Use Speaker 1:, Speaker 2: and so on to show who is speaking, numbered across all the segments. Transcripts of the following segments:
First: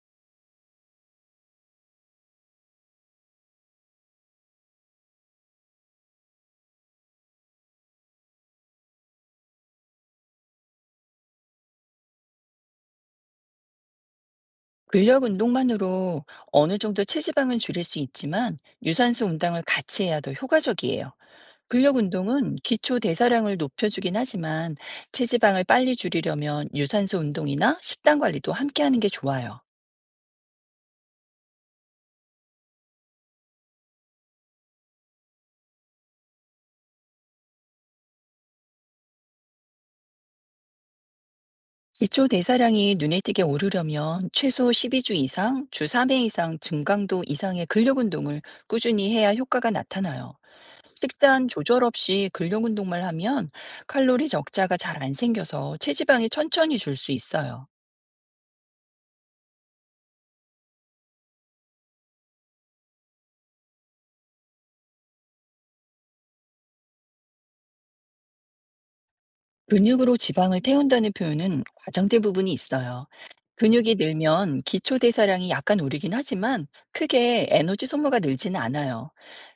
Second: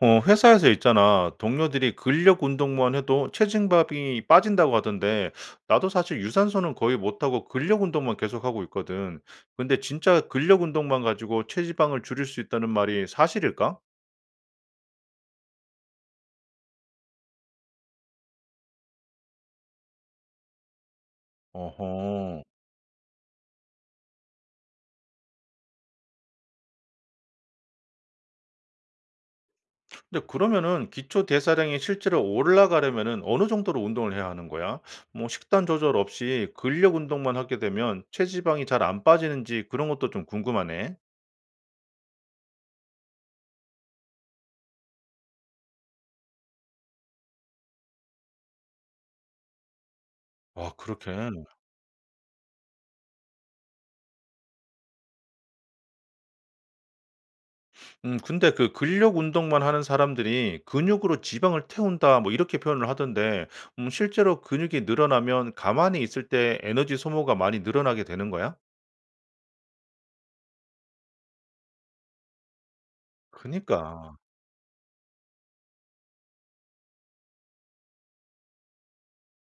Speaker 1: 회사에서 있잖아. 동료들이 근력 운동만 해도 체증밥이 빠진다고 하던데, 나도 사실 유산소는 거의 못하고 근력 운동만 계속하고 있거든. 근데 진짜 근력 운동만 가지고 체지방을 줄일 수 있다는 말이 사실일까?
Speaker 2: 근력 운동만으로 어느 정도 체지방은 줄일 수 있지만, 유산소 운동을 같이 해야 더 효과적이에요. 근력
Speaker 1: 어허.
Speaker 2: 운동은 기초 대사량을 높여주긴 하지만, 체지방을 빨리 줄이려면 유산소 운동이나 식단 관리도 함께 하는 게 좋아요.
Speaker 1: 근데 그러면은 기초 대사량이 실제로 올라가려면은 어느 정도로 운동을 해야 하는 거야? 뭐 식단 조절 없이 근력 운동만 하게 되면 체지방이 잘 안 빠지는지 그런 것도 좀 궁금하네.
Speaker 2: 기초 대사량이 눈에 띄게 오르려면 최소 12주 이상, 주 3회 이상 증강도 이상의 근력 운동을 꾸준히 해야 효과가 나타나요.
Speaker 1: 아, 그렇게.
Speaker 2: 식단 조절 없이 근력 운동만 하면 칼로리 적자가 잘 안 생겨서 체지방이 천천히 줄 수 있어요.
Speaker 1: 근데 그 "근력 운동만 하는 사람들이 근육으로 지방을 태운다." 뭐 이렇게 표현을 하던데 실제로 근육이 늘어나면 가만히 있을 때 에너지 소모가 많이 늘어나게 되는 거야?
Speaker 2: 근육으로 지방을 태운다는 표현은 과장된 부분이 있어요. 근육이
Speaker 1: 그니까.
Speaker 2: 늘면 기초 대사량이 약간 오르긴 하지만, 크게 에너지 소모가 늘지는 않아요.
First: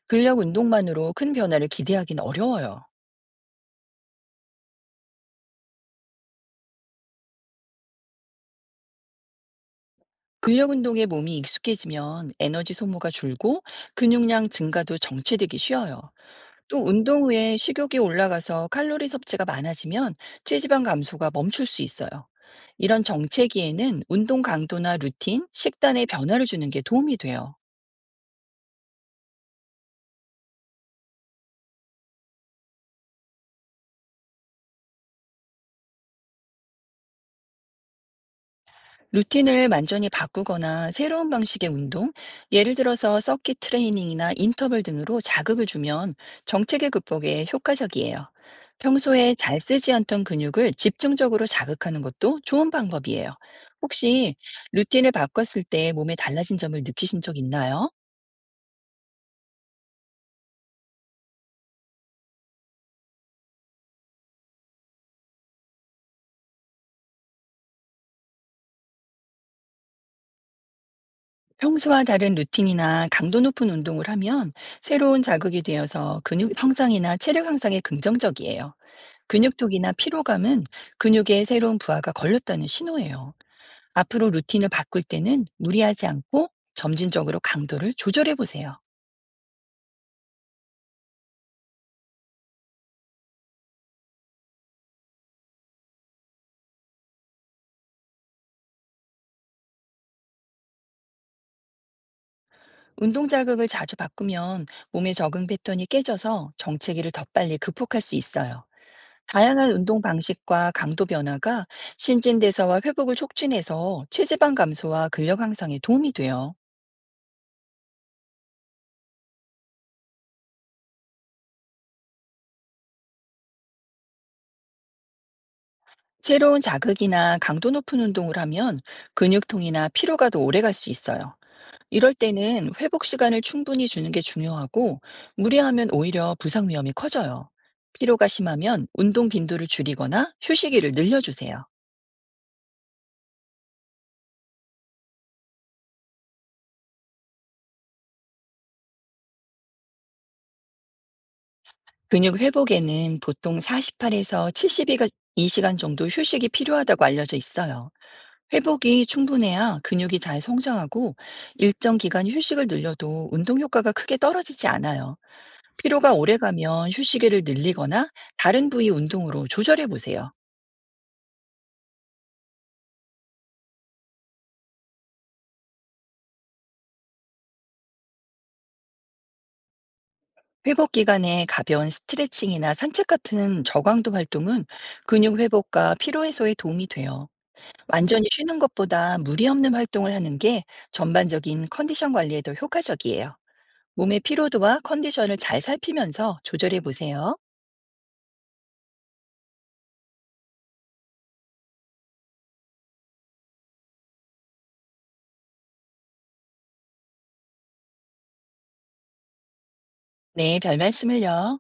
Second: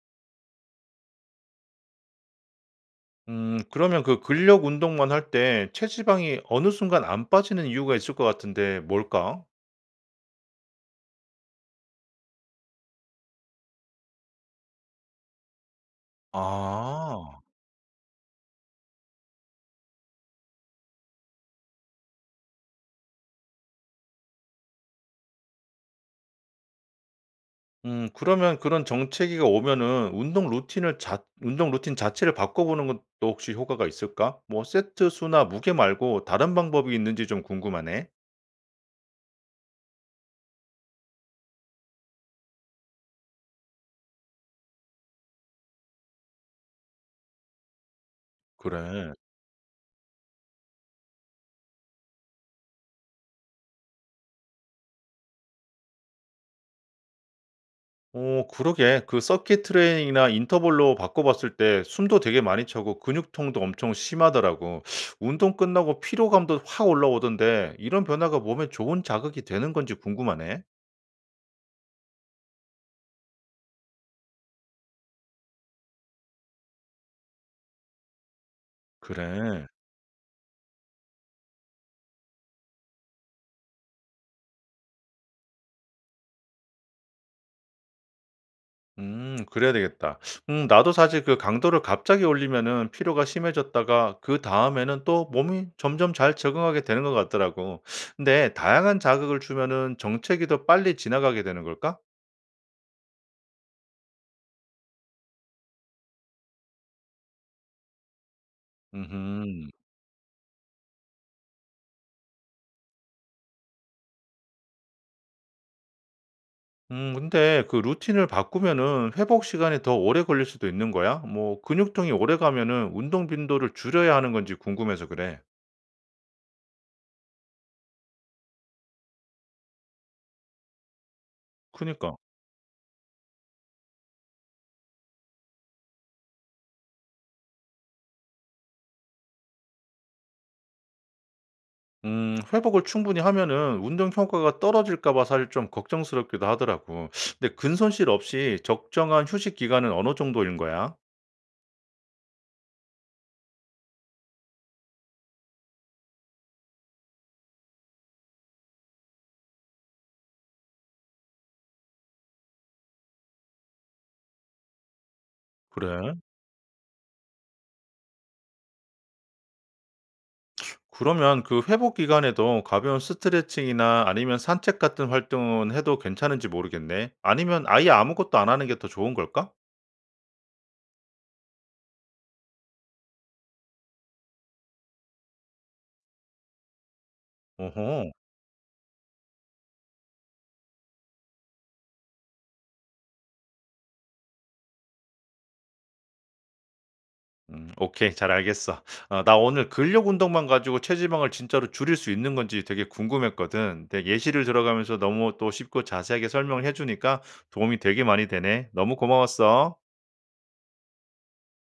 Speaker 2: 근력 운동만으로 큰 변화를 기대하긴 어려워요.
Speaker 1: 그러면 그 근력 운동만 할 때 체지방이 어느 순간 안 빠지는 이유가 있을 것 같은데 뭘까?
Speaker 2: 근력 운동에 몸이 익숙해지면 에너지 소모가 줄고, 근육량 증가도 정체되기 쉬워요. 또 운동
Speaker 1: 아.
Speaker 2: 후에 식욕이 올라가서 칼로리 섭취가 많아지면 체지방 감소가 멈출 수 있어요. 이런 정체기에는 운동 강도나 루틴, 식단의 변화를 주는 게 도움이 돼요.
Speaker 1: 그러면 그런 정체기가 오면은 운동 루틴 자체를 바꿔보는 것도 혹시 효과가 있을까? 뭐 세트 수나 무게 말고 다른 방법이 있는지 좀 궁금하네.
Speaker 2: 루틴을 완전히 바꾸거나 새로운 방식의 운동, 예를 들어서 서킷 트레이닝이나 인터벌 등으로 자극을 주면 정체기 극복에 효과적이에요.
Speaker 1: 그래.
Speaker 2: 평소에 잘 쓰지 않던 근육을 집중적으로 자극하는 것도 좋은 방법이에요. 혹시 루틴을 바꿨을 때 몸에 달라진 점을 느끼신 적 있나요?
Speaker 1: 그러게. 그 서킷 트레이닝이나 인터벌로 바꿔 봤을 때 숨도 되게 많이 차고 근육통도 엄청 심하더라고. 운동 끝나고 피로감도 확 올라오던데 이런 변화가 몸에 좋은 자극이 되는 건지 궁금하네.
Speaker 2: 평소와 다른 루틴이나 강도 높은 운동을 하면 새로운 자극이 되어서 근육 형상이나 체력 향상에 긍정적이에요.
Speaker 1: 그래.
Speaker 2: 근육통이나 피로감은 근육에 새로운 부하가 걸렸다는 신호예요. 앞으로 루틴을 바꿀 때는 무리하지 않고 점진적으로 강도를 조절해 보세요.
Speaker 1: 그래야 되겠다. 나도 사실 그 강도를 갑자기 올리면은 피로가 심해졌다가 그다음에는 또 몸이 점점 잘 적응하게 되는 것 같더라고. 근데 다양한 자극을 주면은 정체기도 빨리 지나가게 되는 걸까?
Speaker 2: 운동 자극을 자주 바꾸면 몸의 적응 패턴이 깨져서 정체기를 더 빨리 극복할 수 있어요.
Speaker 1: 음
Speaker 2: 다양한 운동 방식과 강도 변화가 신진대사와 회복을 촉진해서 체지방 감소와 근력 향상에 도움이 돼요.
Speaker 1: 근데 그 루틴을 바꾸면은 회복 시간이 더 오래 걸릴 수도 있는 거야? 뭐 근육통이 오래 가면은 운동 빈도를 줄여야 하는 건지 궁금해서 그래.
Speaker 2: 새로운 자극이나 강도 높은 운동을 하면 근육통이나 피로가 더 오래 갈 수 있어요. 이럴
Speaker 1: 그니까.
Speaker 2: 때는 회복 시간을 충분히 주는 게 중요하고, 무리하면 오히려 부상 위험이 커져요. 피로가 심하면 운동 빈도를 줄이거나 휴식일을 늘려주세요.
Speaker 1: 회복을 충분히 하면은 운동 효과가 떨어질까 봐 사실 좀 걱정스럽기도 하더라고. 근데 근손실 없이 적정한 휴식 기간은 어느 정도인 거야?
Speaker 2: 근육 회복에는 보통 48에서 72시간 정도 휴식이 필요하다고 알려져 있어요. 회복이 충분해야 근육이 잘 성장하고, 일정 기간 휴식을 늘려도 운동 효과가 크게 떨어지지 않아요. 피로가
Speaker 1: 그래.
Speaker 2: 오래가면 휴식을 늘리거나 다른 부위 운동으로 조절해 보세요.
Speaker 1: 그러면 그 회복 기간에도 가벼운 스트레칭이나 아니면 산책 같은 활동은 해도 괜찮은지 모르겠네. 아니면 아예 아무것도 안 하는 게 더 좋은 걸까?
Speaker 2: 회복 기간에 가벼운 스트레칭이나 산책 같은 저강도 활동은 근육 회복과 피로 해소에 도움이 돼요.
Speaker 1: 어허.
Speaker 2: 완전히 쉬는 것보다 무리 없는 활동을 하는 게 전반적인 컨디션 관리에 더 효과적이에요. 몸의 피로도와 컨디션을 잘 살피면서 조절해 보세요.
Speaker 1: 오케이. 잘 알겠어. 나 오늘 근력 운동만 가지고 체지방을 진짜로 줄일 수 있는 건지 되게 궁금했거든. 근데 예시를 들어가면서 너무 또 쉽고 자세하게 설명을 해 주니까 도움이 되게 많이 되네. 너무 고마웠어.
Speaker 2: 네, 별 말씀을요.